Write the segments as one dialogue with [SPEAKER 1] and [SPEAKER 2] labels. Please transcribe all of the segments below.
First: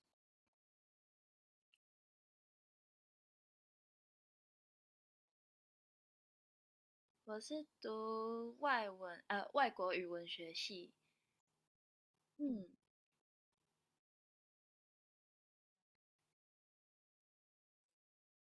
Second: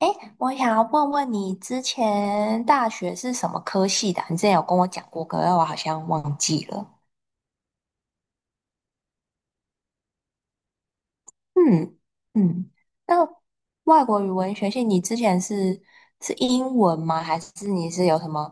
[SPEAKER 1] 哎，我想要问问你，之前大学是什么科系的啊，你之前有跟我讲过，可是我好像忘记了。
[SPEAKER 2] 我是读外文，外国语文学系。
[SPEAKER 1] 嗯
[SPEAKER 2] 嗯，
[SPEAKER 1] 嗯，那外国语文学系，你之前是英文吗？还是你是有什么，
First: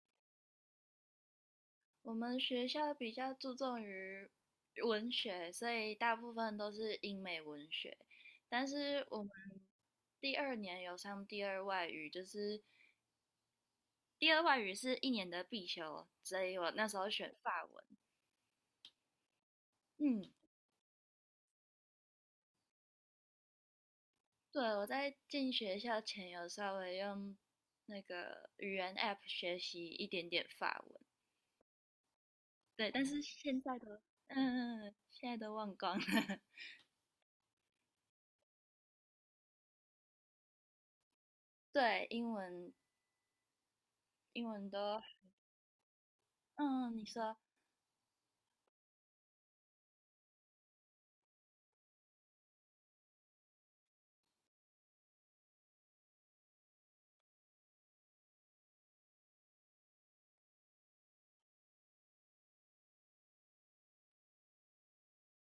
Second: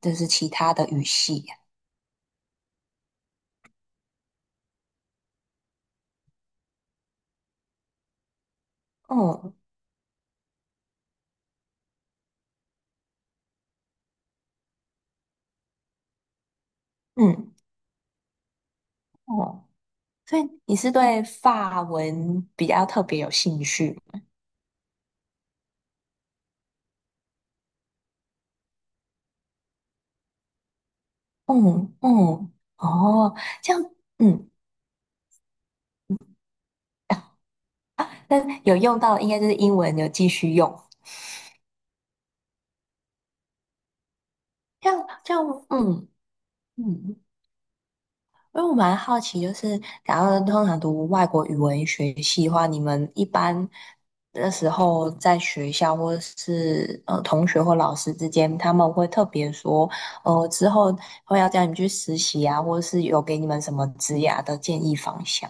[SPEAKER 1] 就是其他的语系呀？
[SPEAKER 2] 我们学校比较注重于文学，所以大部分都是英美文学。但是我们
[SPEAKER 1] 嗯
[SPEAKER 2] 第二年有上第二外语，就是第二外语是1年的必修，所以我那时候选
[SPEAKER 1] 嗯
[SPEAKER 2] 法文。
[SPEAKER 1] 哦，
[SPEAKER 2] 嗯，
[SPEAKER 1] 所以你是对法文比较特别有兴趣？
[SPEAKER 2] 对，我在进学校前有稍微用那个语言 App 学习一点点法文。
[SPEAKER 1] 嗯嗯
[SPEAKER 2] 对，但是
[SPEAKER 1] 哦，
[SPEAKER 2] 现
[SPEAKER 1] 这
[SPEAKER 2] 在
[SPEAKER 1] 样。
[SPEAKER 2] 的，嗯
[SPEAKER 1] 嗯
[SPEAKER 2] 嗯嗯现在都忘光了。
[SPEAKER 1] 啊，那有用到应该就是英文有继续用。
[SPEAKER 2] 对，英文都，
[SPEAKER 1] 这样这样，嗯
[SPEAKER 2] 嗯，你
[SPEAKER 1] 嗯，
[SPEAKER 2] 说，
[SPEAKER 1] 因为我蛮好奇，就是假如通常读外国语文学系的话，你们一般的时候在学校或者是同学或老师之间，他们会特别说，之后会要叫你们去实习啊，或者是有给你们什么职涯的建议方向？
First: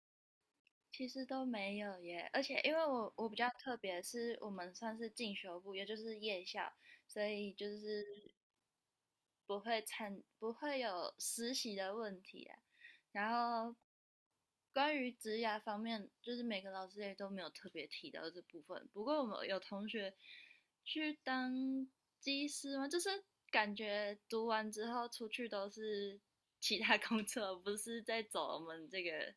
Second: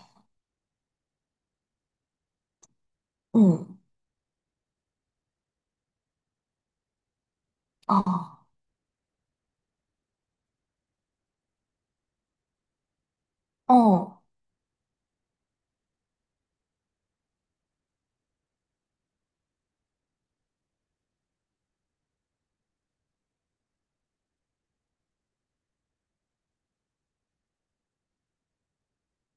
[SPEAKER 2] 其实都没有耶，而且因为我比较特
[SPEAKER 1] 嗯，
[SPEAKER 2] 别，是我们算是进修部，也就是夜校，所以就是
[SPEAKER 1] 哦，
[SPEAKER 2] 不会有实习的问题啊。然后
[SPEAKER 1] 哦，
[SPEAKER 2] 关于职涯方面，就是每个老师也都没有特别提到这部分。不过我们有同学去当技师嘛，就是感觉读完之后出去都是其他工作，不是在走我们这个。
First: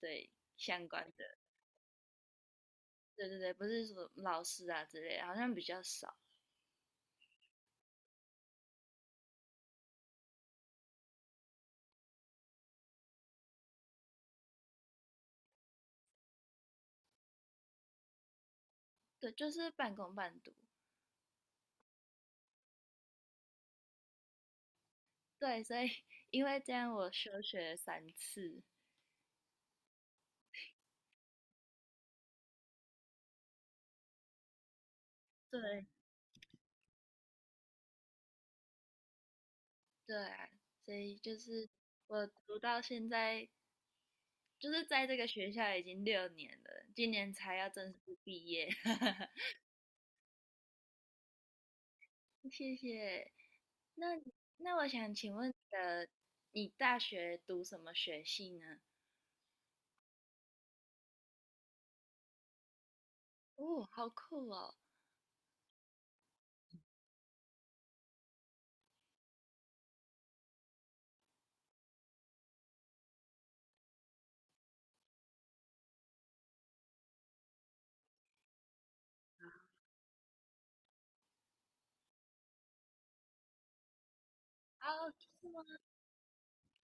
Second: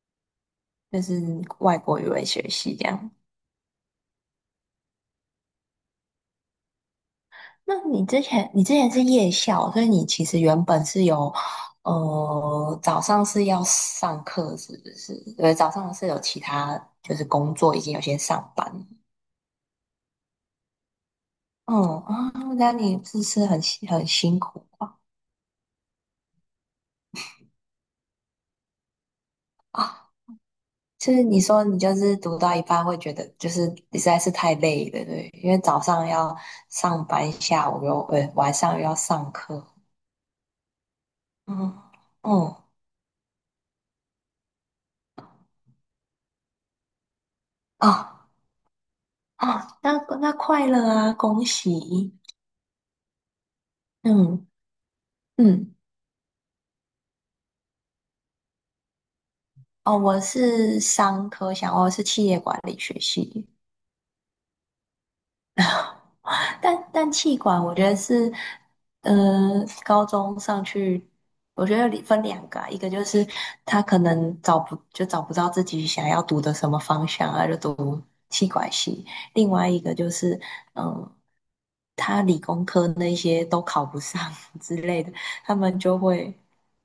[SPEAKER 2] 对，相
[SPEAKER 1] 就
[SPEAKER 2] 关
[SPEAKER 1] 是
[SPEAKER 2] 的，
[SPEAKER 1] 外国语文学系这样。
[SPEAKER 2] 对对对，不是说老师啊之类的，好像比较少。
[SPEAKER 1] 那你之前是夜校，所以你其实原本是有，早上是要上课，是不是？对，早上是有其他，就是工作，已经有些上班。
[SPEAKER 2] 对，就是半工半读。
[SPEAKER 1] 嗯啊，那你是不是很辛苦
[SPEAKER 2] 对，所以因为这样我休学了三次。
[SPEAKER 1] 啊？就是你说你就是读到一半会觉得就是实在是太累了。对，因为早
[SPEAKER 2] 对
[SPEAKER 1] 上要上班，下午又晚上又要上课。
[SPEAKER 2] 对啊，所以就是
[SPEAKER 1] 嗯
[SPEAKER 2] 我
[SPEAKER 1] 嗯
[SPEAKER 2] 读到现在，就是在这个学校已经6年了，今年才要正式
[SPEAKER 1] 啊
[SPEAKER 2] 毕业。
[SPEAKER 1] 啊，那快乐啊，恭喜！
[SPEAKER 2] 谢谢。那
[SPEAKER 1] 嗯。
[SPEAKER 2] 我想请问
[SPEAKER 1] 嗯，
[SPEAKER 2] 你大学读什么学系呢？
[SPEAKER 1] 哦，我是商科想我是企业管理学系，
[SPEAKER 2] 哦，好酷哦！
[SPEAKER 1] 但企管我觉得是，呃，高中上去，我觉得里分两个啊，一个就是他可能找不到自己想要读的什么方向啊，就读气管系。另外一个就是，嗯，他理工科那些都考不上 之类
[SPEAKER 2] 啊，
[SPEAKER 1] 的，
[SPEAKER 2] 是
[SPEAKER 1] 他
[SPEAKER 2] 吗？
[SPEAKER 1] 们就会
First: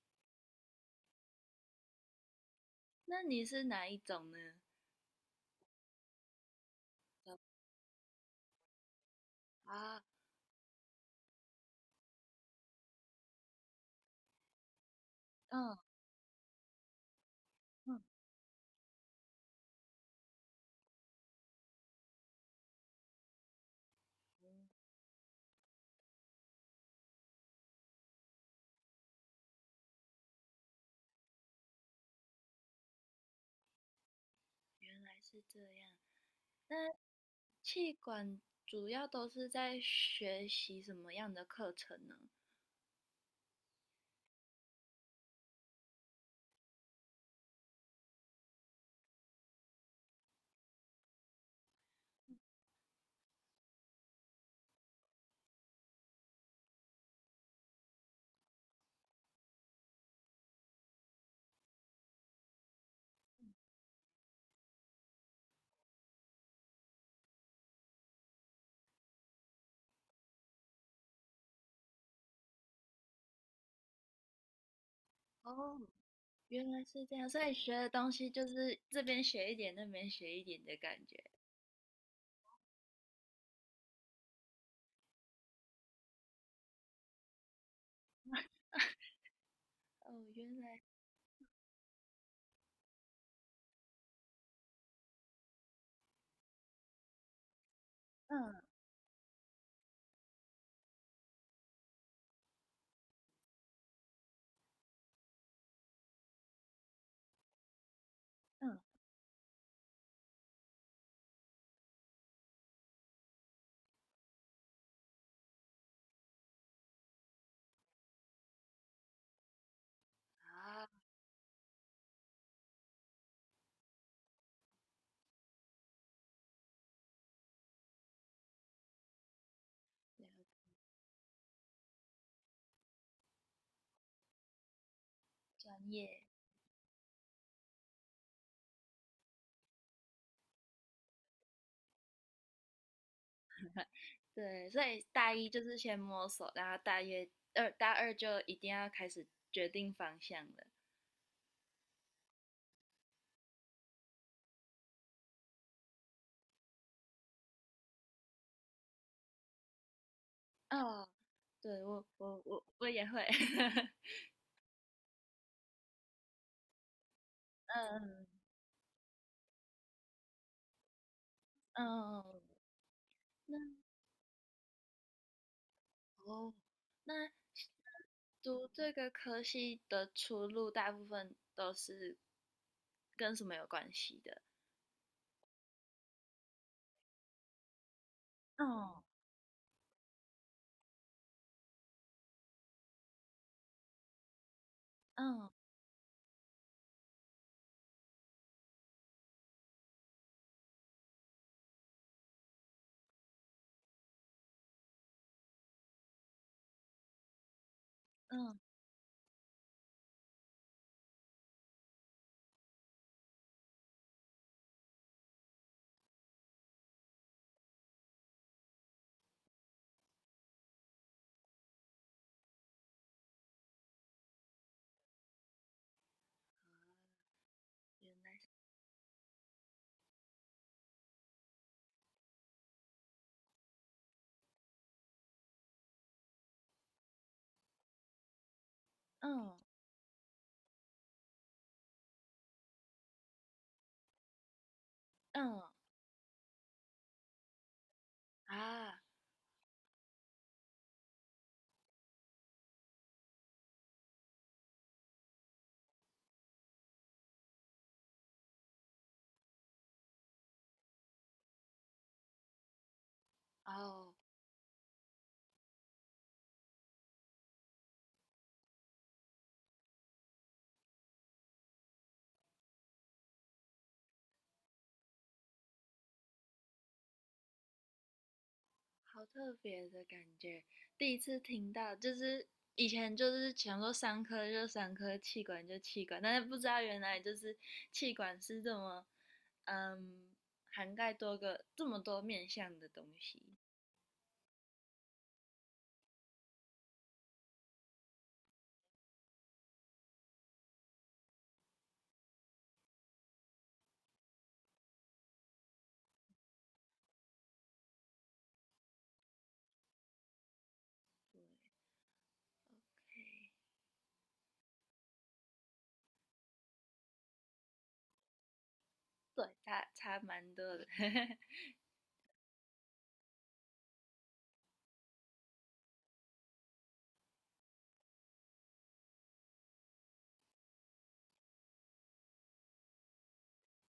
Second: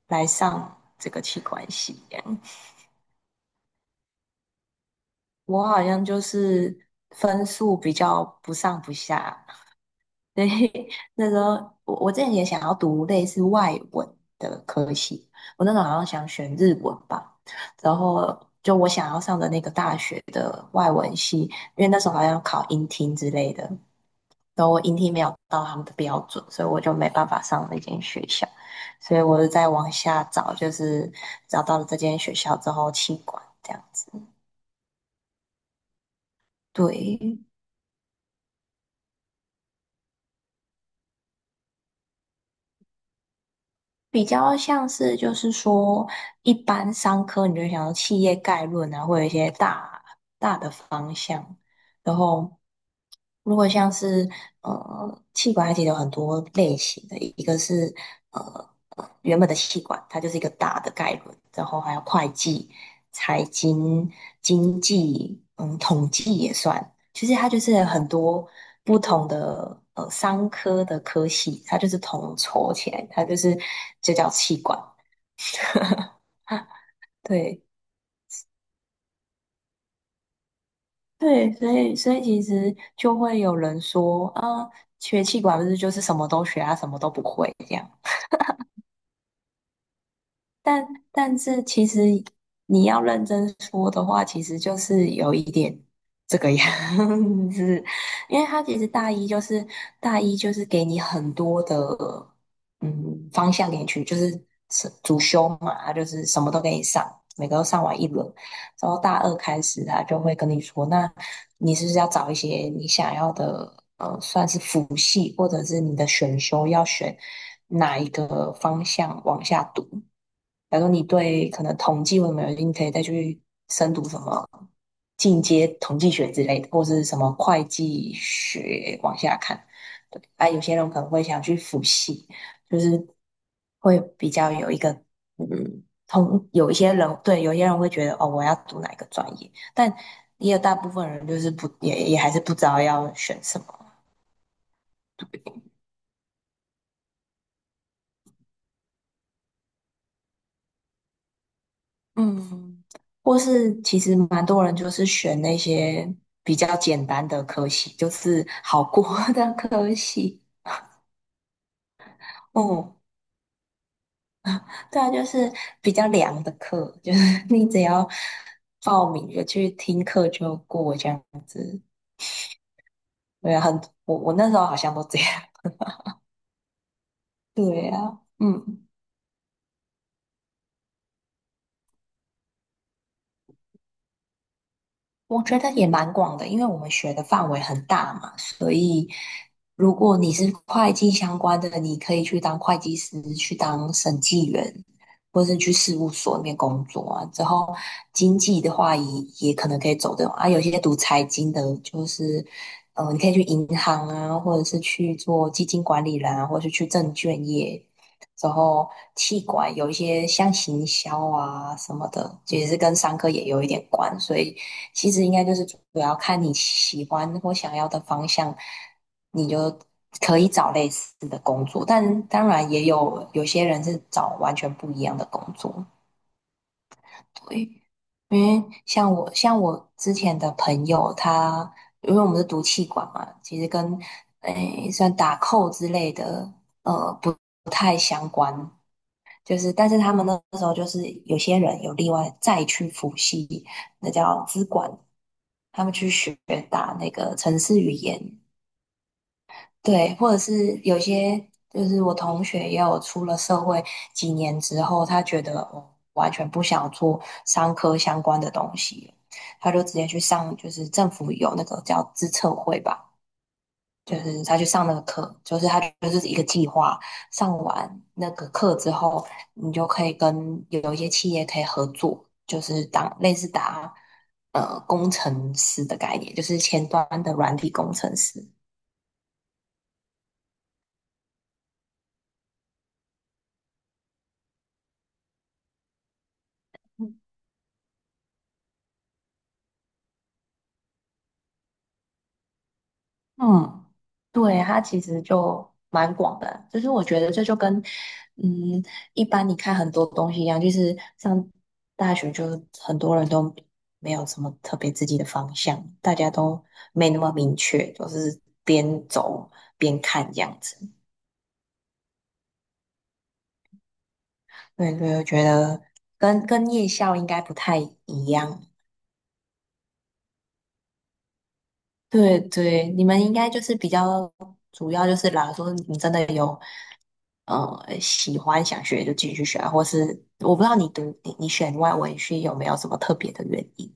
[SPEAKER 1] 来上这个企管系。
[SPEAKER 2] 那你是哪一种呢？
[SPEAKER 1] 我好像就是分数比较不上不下，
[SPEAKER 2] 啊，
[SPEAKER 1] 所以那时候，我之前也想要读类似外文的科系。我那
[SPEAKER 2] 嗯
[SPEAKER 1] 时候好像想选日文吧，然
[SPEAKER 2] 嗯，
[SPEAKER 1] 后就我想要上的那个大学的外文系，因为那时候好像要考英听之类的，然后我英听没有到他们的标准，所以我就没办法上那间学校，所以我就在往下找，就是找到了这间学校之后弃管这样子。
[SPEAKER 2] 还是这样。那
[SPEAKER 1] 对。
[SPEAKER 2] 气管主要都是在学习什么样的课程呢？
[SPEAKER 1] 比较像是就是说，一般商科你就会想到企业概论啊，或有一些大大的方向。然后如果像是气管，它其实有很多类型的，一个是呃原本的气管，它就是一个大的概论，然后还有会计、财经、经济，统计也算。其实它就是很多不同的商科的科系，它就是统筹起来，它就是就叫气管。
[SPEAKER 2] 哦，
[SPEAKER 1] 啊，
[SPEAKER 2] 原来是这样，所以
[SPEAKER 1] 对
[SPEAKER 2] 学的东西就是这边学一点，那边学一点的感觉。
[SPEAKER 1] 对，所以其实就会有人说啊，学气管不是就是什么都学啊，什么都不会这样。
[SPEAKER 2] 哦，原来，
[SPEAKER 1] 但但是其实你要认真说的话，其实就是有一点这个样子，因为
[SPEAKER 2] 嗯
[SPEAKER 1] 他其实大一就是给你很多的嗯方向给你去，就是是主修嘛，他就是什么都给你上，每个都上完一轮。
[SPEAKER 2] 嗯，
[SPEAKER 1] 然后大二开始他就会跟你说，那你是不是要找一些你想要的算是辅系或者是你的选修要选哪一个方向往下读？假
[SPEAKER 2] 啊，
[SPEAKER 1] 如你对可能统计或什么有兴趣，可以再去深读什么进阶统计学之类的，或是什么会计学往下看。对。
[SPEAKER 2] 了
[SPEAKER 1] 啊，有些人可能会想去辅系，就是会比较有一个，
[SPEAKER 2] 专业，
[SPEAKER 1] 通有一些人，对，有些人会觉得哦，我要读哪一个专业。但也有大部分人就是不也也还是不知道要选什么。
[SPEAKER 2] 对，所以大一就是先摸索，然后大二就一定要开始决定方向了。
[SPEAKER 1] 嗯，或是其实蛮多人就是选那些比较简单的科系，就是好过 的科系。
[SPEAKER 2] 哦，对，我
[SPEAKER 1] 嗯，
[SPEAKER 2] 也会，
[SPEAKER 1] 对啊，就是比较凉的课，就是 你只要
[SPEAKER 2] 嗯
[SPEAKER 1] 报名就去听课就过这样。
[SPEAKER 2] 嗯嗯嗯。
[SPEAKER 1] 对
[SPEAKER 2] 那
[SPEAKER 1] 啊，我那时候好像都这样。
[SPEAKER 2] 哦，那
[SPEAKER 1] 对啊，
[SPEAKER 2] 读
[SPEAKER 1] 嗯。
[SPEAKER 2] 这个科系的出路，大部分都是跟什么有关系的？
[SPEAKER 1] 我觉得也蛮广的，因为我们学的范围很大嘛。所
[SPEAKER 2] 嗯
[SPEAKER 1] 以如果你是会计相关的，你可以去当会计师，去当审计员，或
[SPEAKER 2] 嗯
[SPEAKER 1] 是去事务所里面工作啊。之后经济的话也可能可以走这种啊。有些读财经的，就是你可以去银行啊，或者是去做基金管理人啊，或者是去证券业。之
[SPEAKER 2] 嗯
[SPEAKER 1] 后，气管有一些像行销啊什么的，其实是跟商科也有一点关，所以其实应该就是主要看你喜欢或想要的方向，你就可以找类似的工作。但当然也有些人是找完全不一样的工作。对，因为像我之前的朋友他，因为我们是读气管嘛，其实跟算打扣之类的，不就
[SPEAKER 2] 嗯
[SPEAKER 1] 是。但是他们那时候就是有些人有另外再去辅系，那叫资管，
[SPEAKER 2] 嗯
[SPEAKER 1] 他们去学打那个城市语言。
[SPEAKER 2] 啊
[SPEAKER 1] 对，或者是有些就是我同学也有出了社会几年之后，他觉得哦，完全不想做商科相关的东西了，他就直接去上，就是政府有那个叫资策会吧。
[SPEAKER 2] 哦，
[SPEAKER 1] 就是他去上那个课，就是他就是一个计划，上完那个课之后，你就可以跟有一些企业可以合作，就是当类似打工程师的概念，就是前端的软体工程师。
[SPEAKER 2] 好特别的感觉，第一次听到，就是以前就是想说三科就三科，气管就气管，但是不知道原来就是气管是这么嗯涵盖这么多面向的东西。
[SPEAKER 1] 嗯。对，它其实就蛮广的，就是我觉得这就跟，嗯，一般你看很多东西一样，就是上大学就很多人都没有什么特别自己的方向，大家都没那么明确，就是边走边看这样子。对对，我觉得跟夜校应该不太一样。
[SPEAKER 2] 对，差蛮多的。
[SPEAKER 1] 对对，你们应该就是比较主要就是啦，假说你真的有喜欢想学就继续学啊。或是我不知道你读你选外文系有没有什么特别的原因？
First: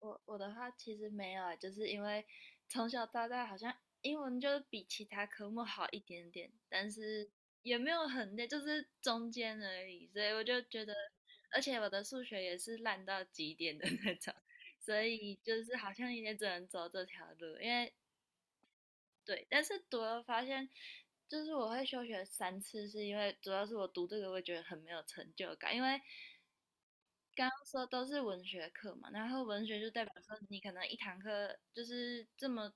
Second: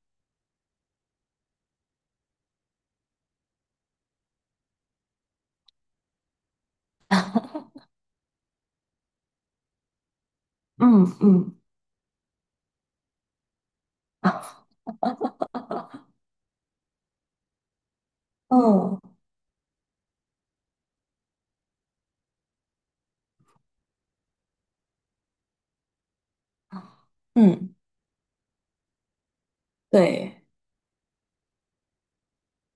[SPEAKER 2] 我的话其实没有欸就是因为从小到大好像英文就是比其他科目好一点点，但是也没有很累，就是中间而已。所以我就觉得，
[SPEAKER 1] 嗯嗯
[SPEAKER 2] 而且我的数学也是烂到极点的那种，
[SPEAKER 1] 啊
[SPEAKER 2] 所以就是好像也只能走这条路，
[SPEAKER 1] 哦
[SPEAKER 2] 对，但是读了发现，就是我会休学三次，是因为主要是我读这个会觉得很没有成就感，因为 刚刚
[SPEAKER 1] 嗯
[SPEAKER 2] 说都是文学课嘛，然后文学就代表说
[SPEAKER 1] 对
[SPEAKER 2] 你可能一堂课就是这么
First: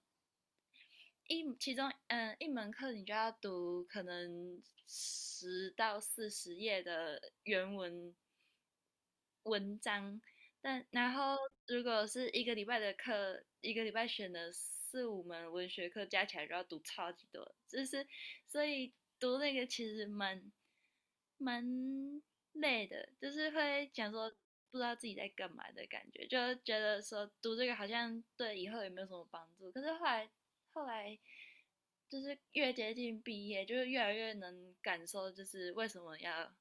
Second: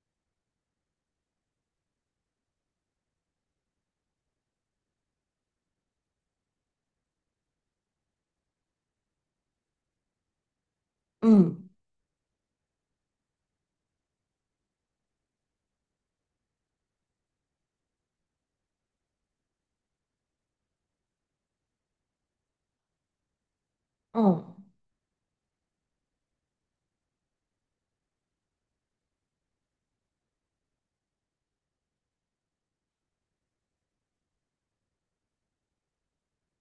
[SPEAKER 2] 其中一门课你就要读可能10到40页的原文文章，但然后
[SPEAKER 1] 嗯
[SPEAKER 2] 如果是一个礼拜的课，一个礼拜选的4、5门文学课加起来就要读超级多，就是所以读那个其实蛮累的，就是会讲说
[SPEAKER 1] 嗯
[SPEAKER 2] 不知道自己在干嘛的感觉，就觉得说读这个好像对以后也没有什么帮助，可是后来就是越接近毕业，就是越来越能感受，就是为什么要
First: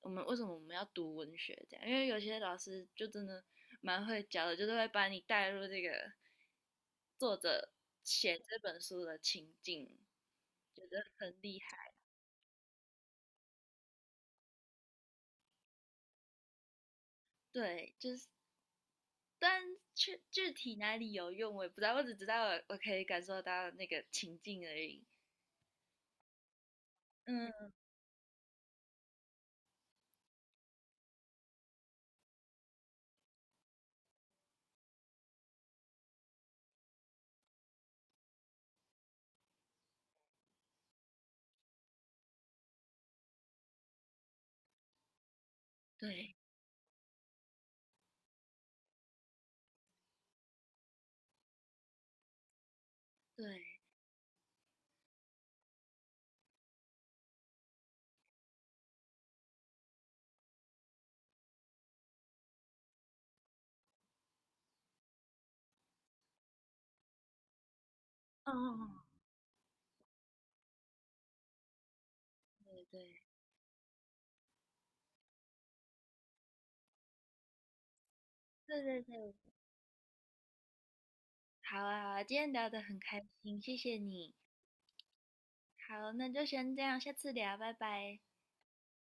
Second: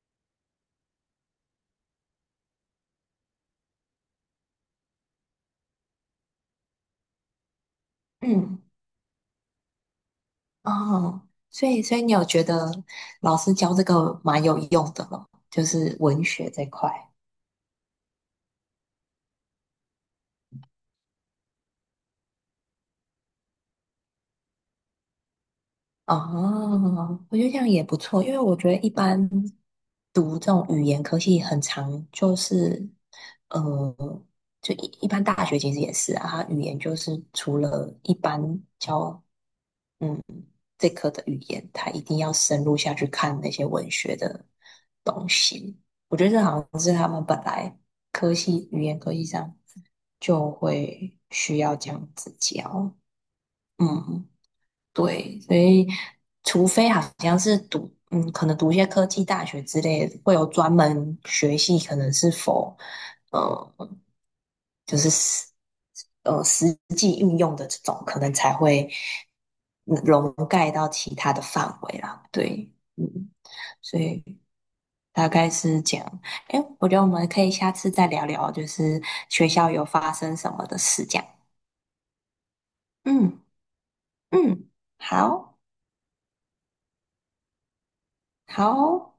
[SPEAKER 2] 我们为什么我们要读文学这样，因为有些老师就真的蛮会教的，就是会把你带入这个作者写这
[SPEAKER 1] 嗯
[SPEAKER 2] 本书的情境，觉得
[SPEAKER 1] 哦，
[SPEAKER 2] 很厉
[SPEAKER 1] 所以
[SPEAKER 2] 害。
[SPEAKER 1] 所以你有觉得老师教这个蛮有用的了，就是文学这块。
[SPEAKER 2] 对，就是但具体哪里有用我也不知道，我只知道我可以感受到那个情境而已。
[SPEAKER 1] 哦，我觉得这样
[SPEAKER 2] 嗯，
[SPEAKER 1] 也不错，因为我觉得一般。读这种语言科系很常就是，呃，一般大学其实也是啊，它语言就是除了一般教，嗯，这科的语言，它一定要深入下去看那些文学的东西。我觉得
[SPEAKER 2] 对
[SPEAKER 1] 这好像是他们本来语言科系上就会需要这样子教，
[SPEAKER 2] 对，
[SPEAKER 1] 嗯。对，所以除非好像是读，可能读一些科技大学之类的，会有专门学系，可能是否，呃，就是实际运用的这种，可能才会
[SPEAKER 2] 哦，
[SPEAKER 1] 笼盖到其他的范围啦。对，
[SPEAKER 2] 对对
[SPEAKER 1] 嗯，所以大概是这样。哎，我觉得我们可以下次再聊聊，就
[SPEAKER 2] 对对
[SPEAKER 1] 是
[SPEAKER 2] 对，
[SPEAKER 1] 学校有发生什么的事这样。
[SPEAKER 2] 好啊，好啊，今天聊得很开
[SPEAKER 1] 嗯
[SPEAKER 2] 心，谢谢你。
[SPEAKER 1] 嗯，好
[SPEAKER 2] 好，那就先这样，下次聊，拜拜。
[SPEAKER 1] 好。